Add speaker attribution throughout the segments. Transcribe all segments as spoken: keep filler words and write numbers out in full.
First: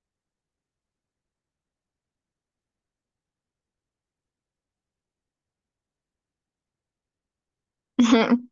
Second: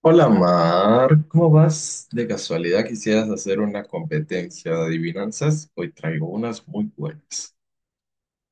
Speaker 1: Hola Mar, ¿cómo vas? De casualidad quisieras hacer una competencia de adivinanzas. Hoy traigo unas muy buenas.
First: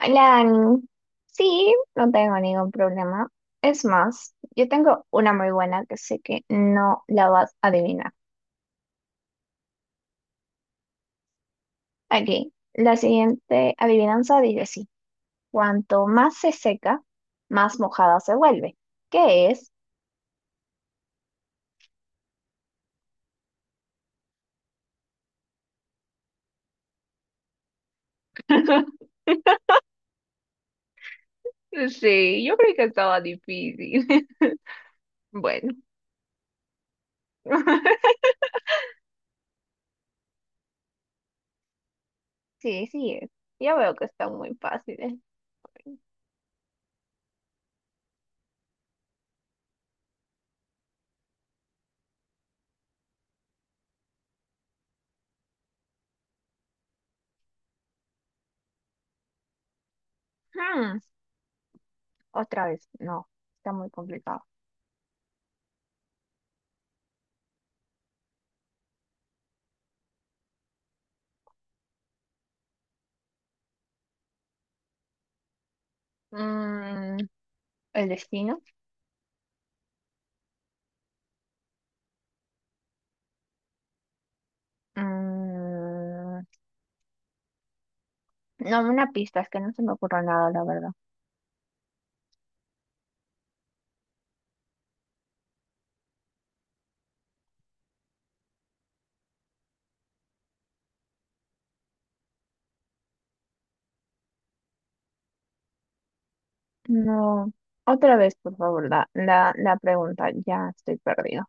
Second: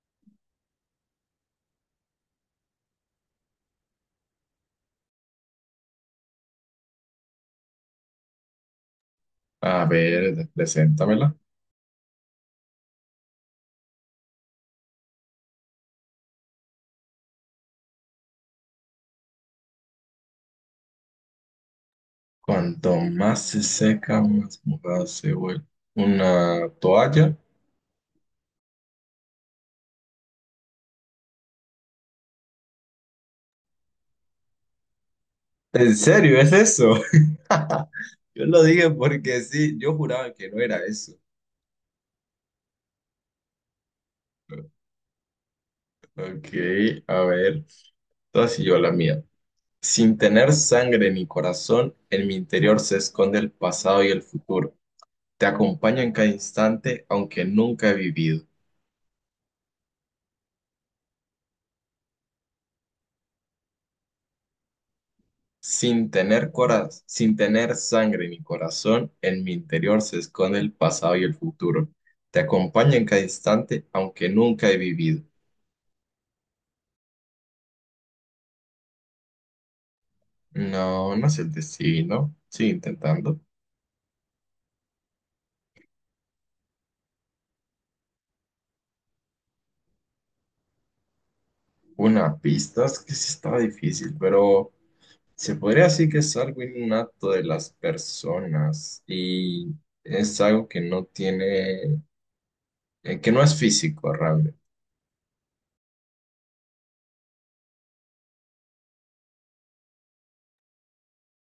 Speaker 2: Hola, Dani. Sí, no tengo ningún problema. Es más, yo tengo una muy buena que sé que no la vas a adivinar.
Speaker 1: A ver, preséntamela.
Speaker 2: Aquí, la siguiente adivinanza dice así: cuanto más se seca, más mojada se vuelve. ¿Qué es?
Speaker 1: Cuanto más se seca, más mojada se vuelve. Una toalla.
Speaker 2: Sí, yo creí que estaba difícil. Bueno.
Speaker 1: ¿En serio es eso? Yo lo dije porque sí, yo juraba que no era eso.
Speaker 2: Sí, sí es. Yo veo que está muy fácil. ¿Eh?
Speaker 1: Ok, a ver, entonces yo la mía. Sin tener sangre ni corazón, en mi interior se esconde el pasado y el futuro. Te acompaña en cada instante, aunque nunca he vivido.
Speaker 2: Hmm, Otra vez, no, está muy complicado.
Speaker 1: Sin tener cora- sin tener sangre ni corazón, en mi interior se esconde el pasado y el futuro. Te acompaña en cada instante, aunque nunca he vivido.
Speaker 2: Mm, ¿El destino?
Speaker 1: No, no es el destino. Sigue intentando.
Speaker 2: Mm, no, una pista, es que no se me ocurre nada, la verdad.
Speaker 1: Una pista es que sí estaba difícil, pero se podría decir que es algo innato de las personas y es algo que no tiene, eh, que no es físico realmente.
Speaker 2: No. Otra vez, por favor, la, la, la pregunta. Ya estoy perdido.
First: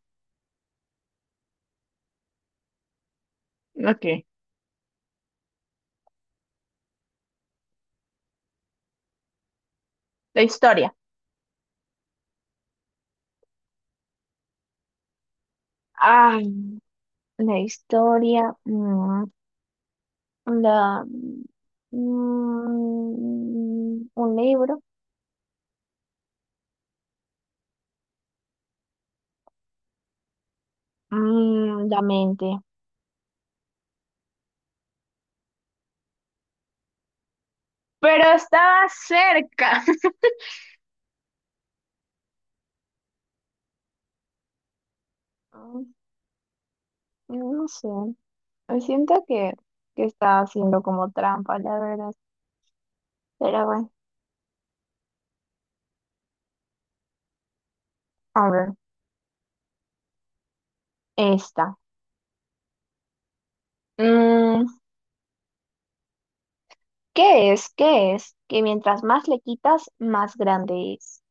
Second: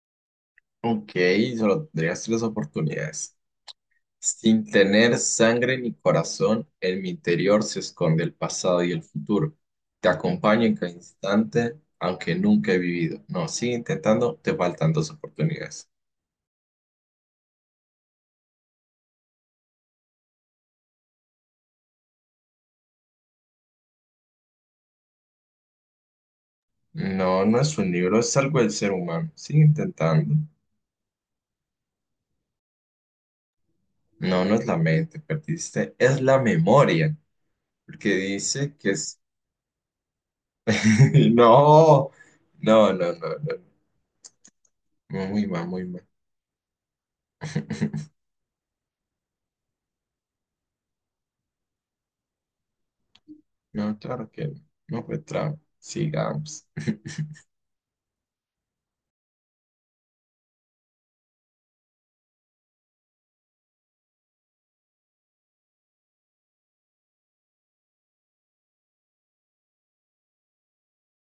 Speaker 1: Ok, solo tendrías tres oportunidades.
Speaker 2: Ok.
Speaker 1: Sin tener sangre ni corazón, en mi interior se esconde el pasado y el futuro. Te
Speaker 2: La
Speaker 1: acompaño en cada
Speaker 2: historia.
Speaker 1: instante, aunque nunca he vivido. No, sigue intentando, te faltan dos oportunidades.
Speaker 2: Ay, la historia. mm, la, mm, un libro.
Speaker 1: No, no es un libro, es algo del ser humano. Sigue intentando.
Speaker 2: Mm, la mente.
Speaker 1: No, no es la mente, perdiste. Es la memoria, porque
Speaker 2: Pero
Speaker 1: dice
Speaker 2: estaba
Speaker 1: que es...
Speaker 2: cerca.
Speaker 1: No, no, no, no, no. Muy mal, muy mal.
Speaker 2: Mm, No sé. Siento que, que estaba haciendo como trampa, la verdad. Pero bueno,
Speaker 1: No, claro que no. No fue trap. Sigamos.
Speaker 2: a ver. Esta. Mm, ¿Qué es? ¿Qué es? Que mientras más le quitas, más grande es.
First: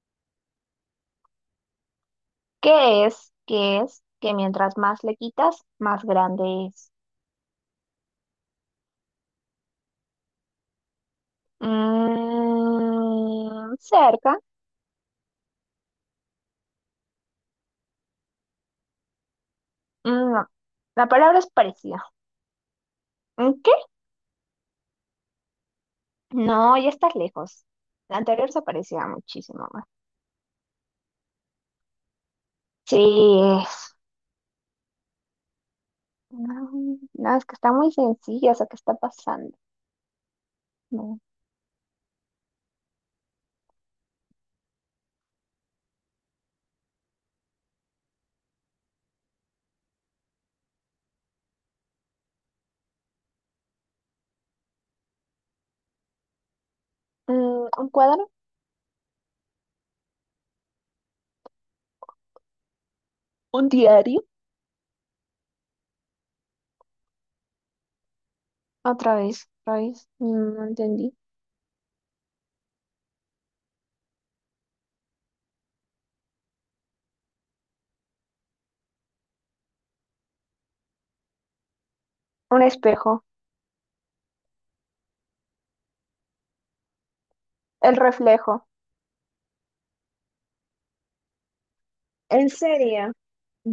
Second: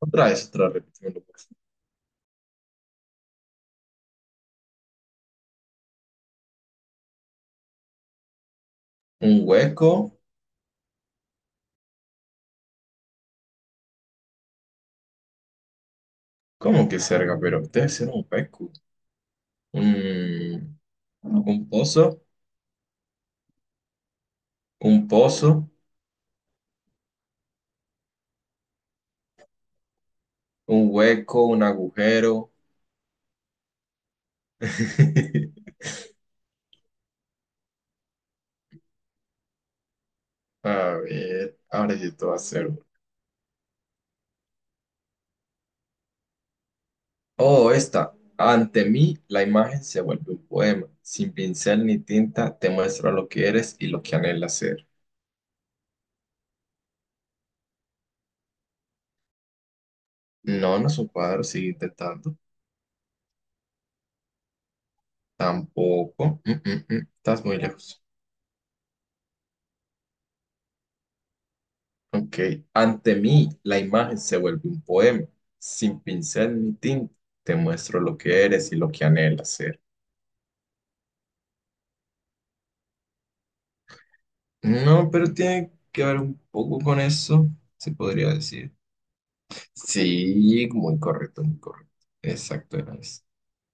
Speaker 1: Otra vez, otra repetimos.
Speaker 2: ¿Qué es? ¿Qué es? Que mientras más le quitas, más grande es.
Speaker 1: Un hueco.
Speaker 2: Mm, cerca.
Speaker 1: ¿Cómo que cerca? Pero ustedes hicieron un hueco.
Speaker 2: Mm, no.
Speaker 1: Un,
Speaker 2: La palabra es
Speaker 1: un
Speaker 2: parecida.
Speaker 1: pozo.
Speaker 2: ¿Mm, ¿Qué?
Speaker 1: Un pozo.
Speaker 2: No, ya estás lejos. La anterior se parecía muchísimo más.
Speaker 1: Un hueco. Un agujero.
Speaker 2: Sí, es. No, no, es que está muy sencilla eso que está pasando.
Speaker 1: A
Speaker 2: No.
Speaker 1: ver. Ahora sí te va a hacer. Oh, esta. Ante mí, la imagen se vuelve un poema. Sin pincel ni tinta, te muestro lo que eres y lo que anhelas ser.
Speaker 2: Mm, ¿un cuadro?
Speaker 1: No, no es un cuadro, sigue intentando.
Speaker 2: ¿Un diario?
Speaker 1: Tampoco. Mm, mm, mm. Estás muy lejos.
Speaker 2: Otra vez, otra vez. Mm, No entendí.
Speaker 1: Ok. Ante mí, la imagen se vuelve un poema. Sin pincel ni tinta, te muestro lo que eres y lo que anhelas ser.
Speaker 2: Un espejo,
Speaker 1: No, pero tiene que ver un poco con eso, se
Speaker 2: el
Speaker 1: podría
Speaker 2: reflejo.
Speaker 1: decir. Sí, muy correcto, muy correcto.
Speaker 2: ¿En
Speaker 1: Exacto, era
Speaker 2: serio?
Speaker 1: eso.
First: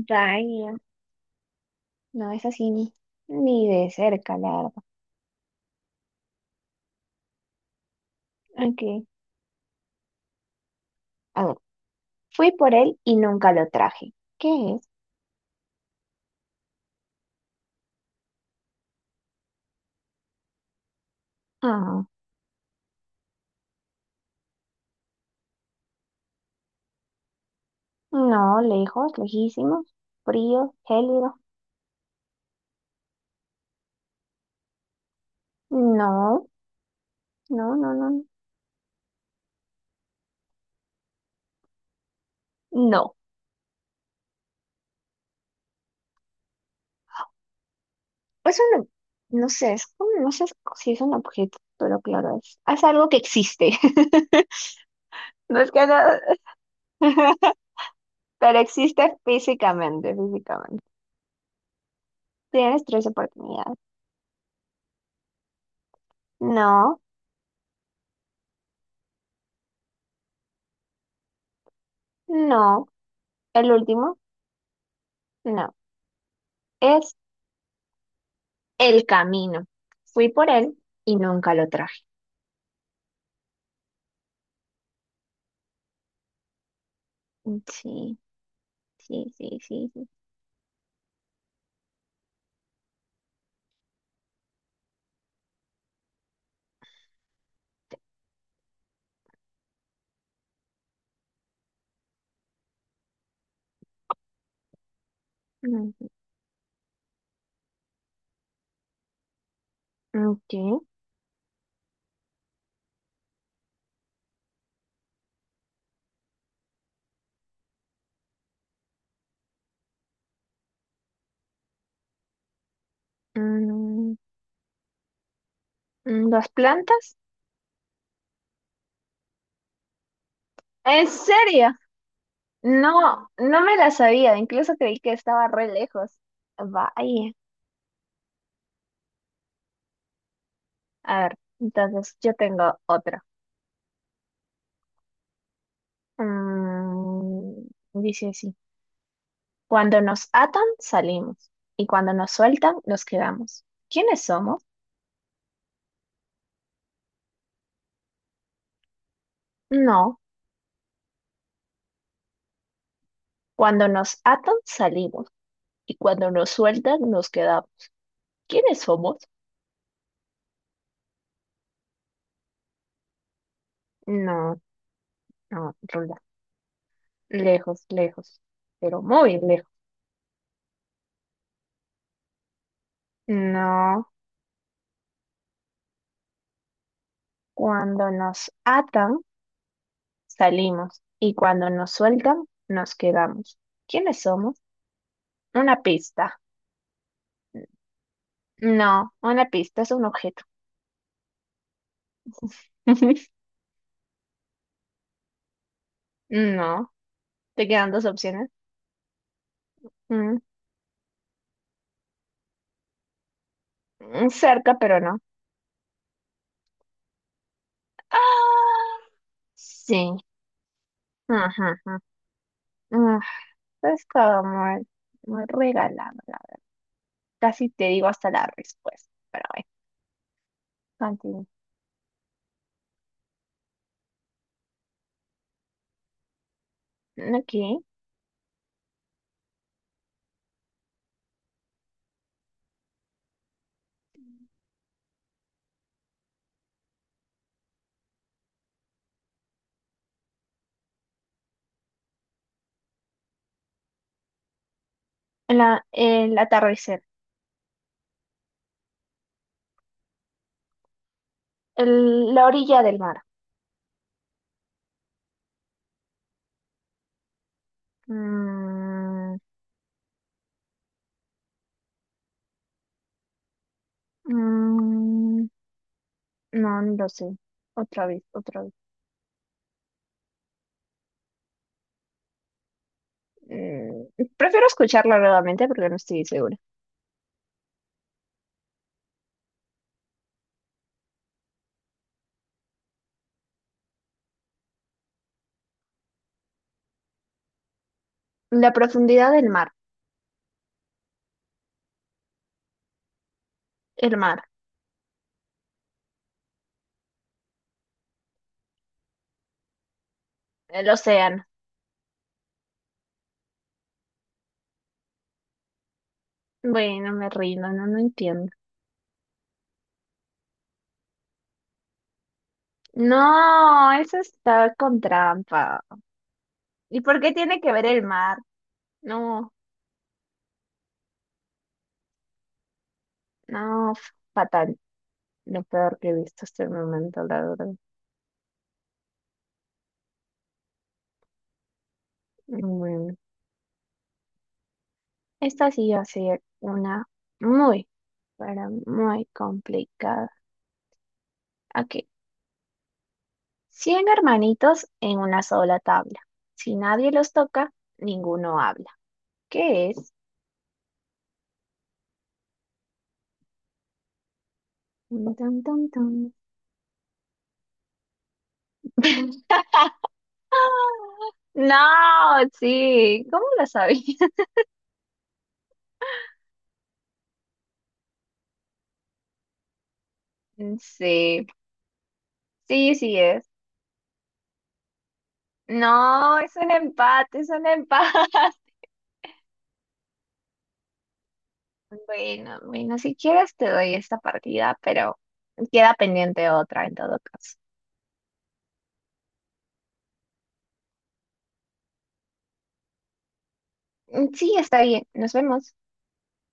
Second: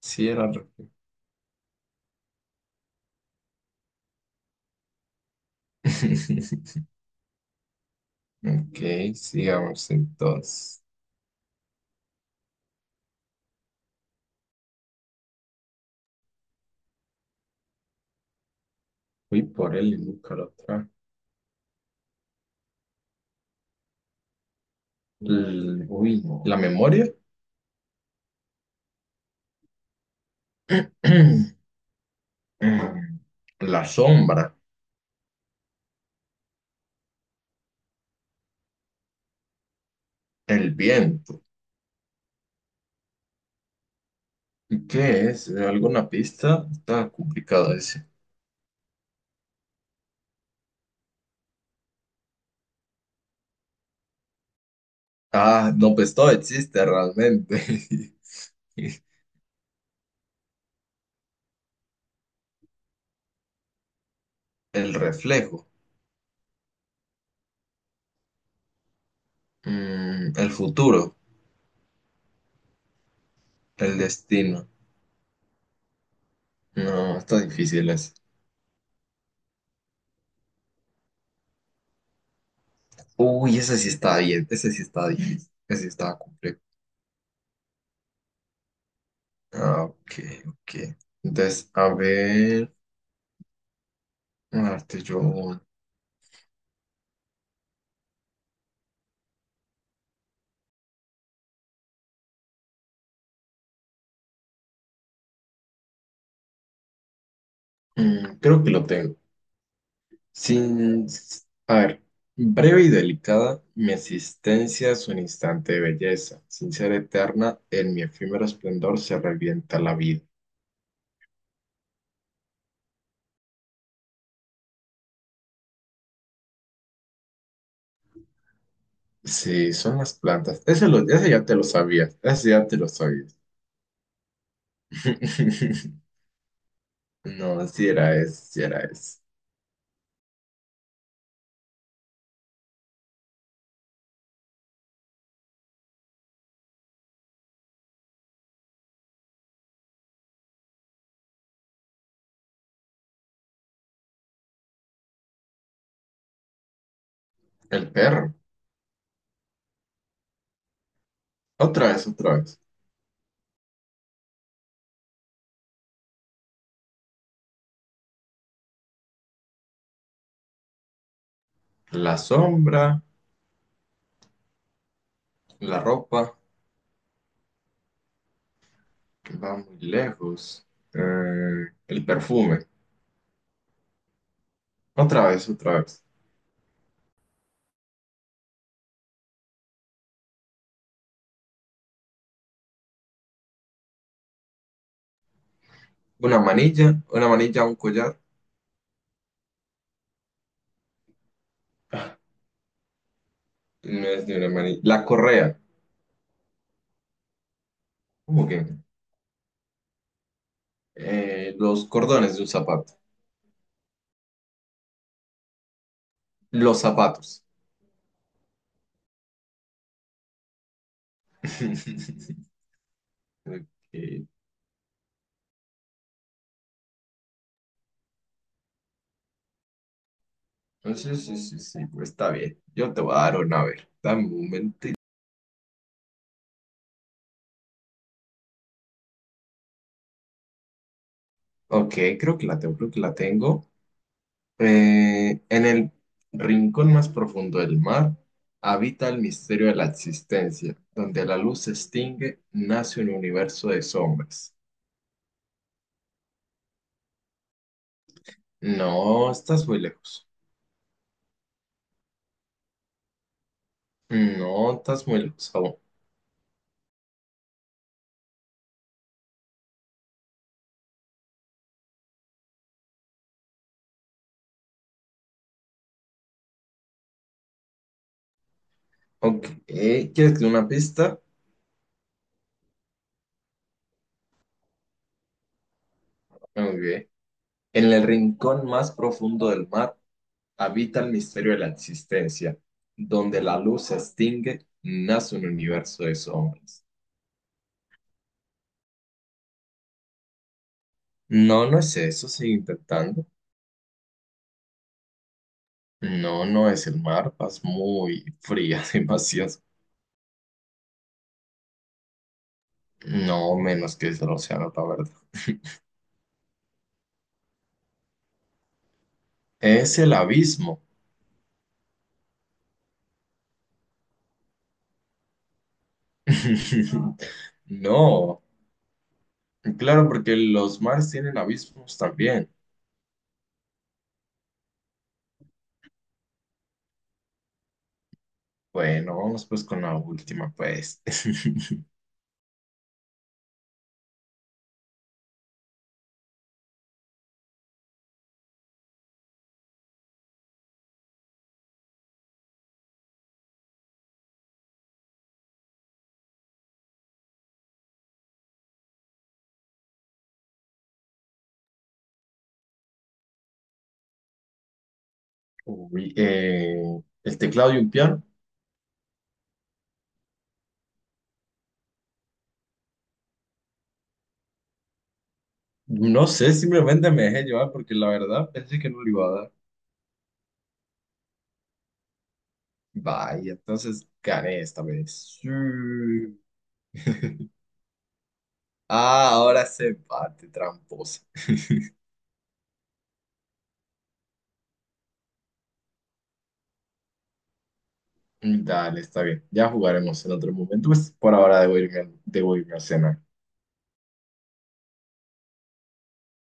Speaker 1: Sí, era al revés.
Speaker 2: no es así ni, ni de cerca, la verdad.
Speaker 1: Ok,
Speaker 2: Ok.
Speaker 1: sigamos entonces.
Speaker 2: A ver, fui por él y nunca lo traje. ¿Qué es?
Speaker 1: Uy, por él y nunca lo trae.
Speaker 2: Ah,
Speaker 1: L- Uy, no. ¿La memoria?
Speaker 2: no, lejos, lejísimos, frío, gélido.
Speaker 1: mm, la sombra,
Speaker 2: No, no, no, no,
Speaker 1: el viento.
Speaker 2: no.
Speaker 1: ¿Y qué es? ¿Alguna pista? Está complicado ese.
Speaker 2: Eso no, no sé, es como, no sé si es un objeto, pero claro, es, es algo que existe. No
Speaker 1: Ah,
Speaker 2: es que
Speaker 1: no,
Speaker 2: no,
Speaker 1: pues todo existe realmente.
Speaker 2: pero existe físicamente, físicamente. Tienes tres oportunidades.
Speaker 1: El reflejo,
Speaker 2: No,
Speaker 1: mm, el futuro,
Speaker 2: no, el
Speaker 1: el
Speaker 2: último,
Speaker 1: destino.
Speaker 2: no, es
Speaker 1: No, está difícil ese.
Speaker 2: el camino. Fui por él y nunca lo traje.
Speaker 1: Uy, ese sí está bien, ese sí está difícil, ese sí está complejo.
Speaker 2: Sí, sí, sí,
Speaker 1: Ah,
Speaker 2: sí, sí.
Speaker 1: ok, ok. Entonces, a ver, a darte yo. Un-
Speaker 2: Mm,
Speaker 1: mm, creo que lo tengo.
Speaker 2: ok.
Speaker 1: Sin, A ver, breve y delicada, mi existencia es un instante de belleza. Sin ser eterna, en mi efímero esplendor se revienta la vida.
Speaker 2: Mm, mm, ¿Las plantas?
Speaker 1: Sí, son las plantas. Ese, lo,
Speaker 2: ¿En
Speaker 1: ese ya te lo
Speaker 2: serio?
Speaker 1: sabías. Ese ya te lo
Speaker 2: No,
Speaker 1: sabías.
Speaker 2: no me las sabía, incluso creí que estaba re lejos. Vaya.
Speaker 1: No, si era ese, si era ese.
Speaker 2: A ver, entonces yo tengo otra. Mm, Dice así, cuando nos atan, salimos, y cuando nos sueltan, nos quedamos. ¿Quiénes somos?
Speaker 1: El perro.
Speaker 2: No,
Speaker 1: Otra vez, otra vez.
Speaker 2: cuando nos atan salimos y cuando nos sueltan nos quedamos. ¿Quiénes somos?
Speaker 1: La sombra,
Speaker 2: No, no,
Speaker 1: la
Speaker 2: Rula.
Speaker 1: ropa,
Speaker 2: Lejos, lejos, pero muy
Speaker 1: va
Speaker 2: lejos.
Speaker 1: muy lejos. Eh, el perfume.
Speaker 2: No,
Speaker 1: Otra vez, otra vez.
Speaker 2: cuando nos atan salimos y cuando nos sueltan nos quedamos. ¿Quiénes somos? Una
Speaker 1: Una
Speaker 2: pista.
Speaker 1: manilla, una manilla, un collar.
Speaker 2: No, una pista es un objeto.
Speaker 1: No es ni una mani- La correa.
Speaker 2: No, te quedan dos
Speaker 1: ¿Cómo
Speaker 2: opciones.
Speaker 1: que?
Speaker 2: Mm,
Speaker 1: Eh, los cordones de un zapato.
Speaker 2: mm, Cerca, pero no.
Speaker 1: Los zapatos.
Speaker 2: Ah, sí. Ujú, ujú, ujú.
Speaker 1: Ok.
Speaker 2: Estaba muy, muy regalado, la verdad. Casi te digo hasta la respuesta, pero bueno,
Speaker 1: Entonces, sí,
Speaker 2: continúo.
Speaker 1: sí, sí, pues está bien. Yo te voy a dar una, a ver. Dame un momento.
Speaker 2: Ok.
Speaker 1: Ok, creo que la tengo, creo que la tengo. Eh, en el rincón más profundo del mar habita el misterio de la existencia. Donde la luz se extingue, nace un universo de sombras.
Speaker 2: La, el atardecer.
Speaker 1: No, estás muy lejos.
Speaker 2: El- la orilla del mar.
Speaker 1: No, estás muy lejos.
Speaker 2: Mm, mm, no, no lo sé. Otra vez, otra vez.
Speaker 1: Ok, ¿quieres que una pista?
Speaker 2: Mm, Prefiero escucharla nuevamente porque no estoy segura.
Speaker 1: Ok. En el rincón más profundo del mar habita el misterio de la existencia. Donde la luz se extingue, nace un universo de sombras.
Speaker 2: La profundidad del mar.
Speaker 1: No, no es eso, sigue intentando.
Speaker 2: El mar.
Speaker 1: No, no es el mar, vas muy fría, demasiado.
Speaker 2: El océano.
Speaker 1: No, menos que es el océano, la verdad.
Speaker 2: Bueno, me rindo, no, no entiendo.
Speaker 1: Es el abismo.
Speaker 2: No, eso está con trampa. ¿Y por qué tiene que ver el mar?
Speaker 1: No,
Speaker 2: No.
Speaker 1: claro, porque los mares tienen abismos también.
Speaker 2: No, f- fatal. Lo peor que he visto hasta el momento, la verdad.
Speaker 1: Bueno, vamos pues con la última, pues.
Speaker 2: Mm, Esta sí va a ser una muy, pero muy complicada. Ok. Cien hermanitos en una sola tabla. Si nadie los toca, ninguno habla. ¿Qué es? Tun, tun, tun,
Speaker 1: Uy,
Speaker 2: tun.
Speaker 1: eh, el teclado y un piano.
Speaker 2: No, sí. ¿Cómo lo sabía?
Speaker 1: No sé, simplemente me dejé llevar porque la verdad pensé que no le iba a dar.
Speaker 2: Sí, sí, sí es.
Speaker 1: Vaya, entonces gané esta vez. Sí.
Speaker 2: No, es un empate, es un empate.
Speaker 1: Ah, ahora se empate, tramposa.
Speaker 2: Bueno, bueno, si quieres te doy esta partida, pero queda pendiente otra en todo caso.
Speaker 1: Dale, está bien. Ya jugaremos en otro momento. Pues por ahora debo irme, a- debo irme a cenar.
Speaker 2: Mm, Sí, está bien, nos vemos.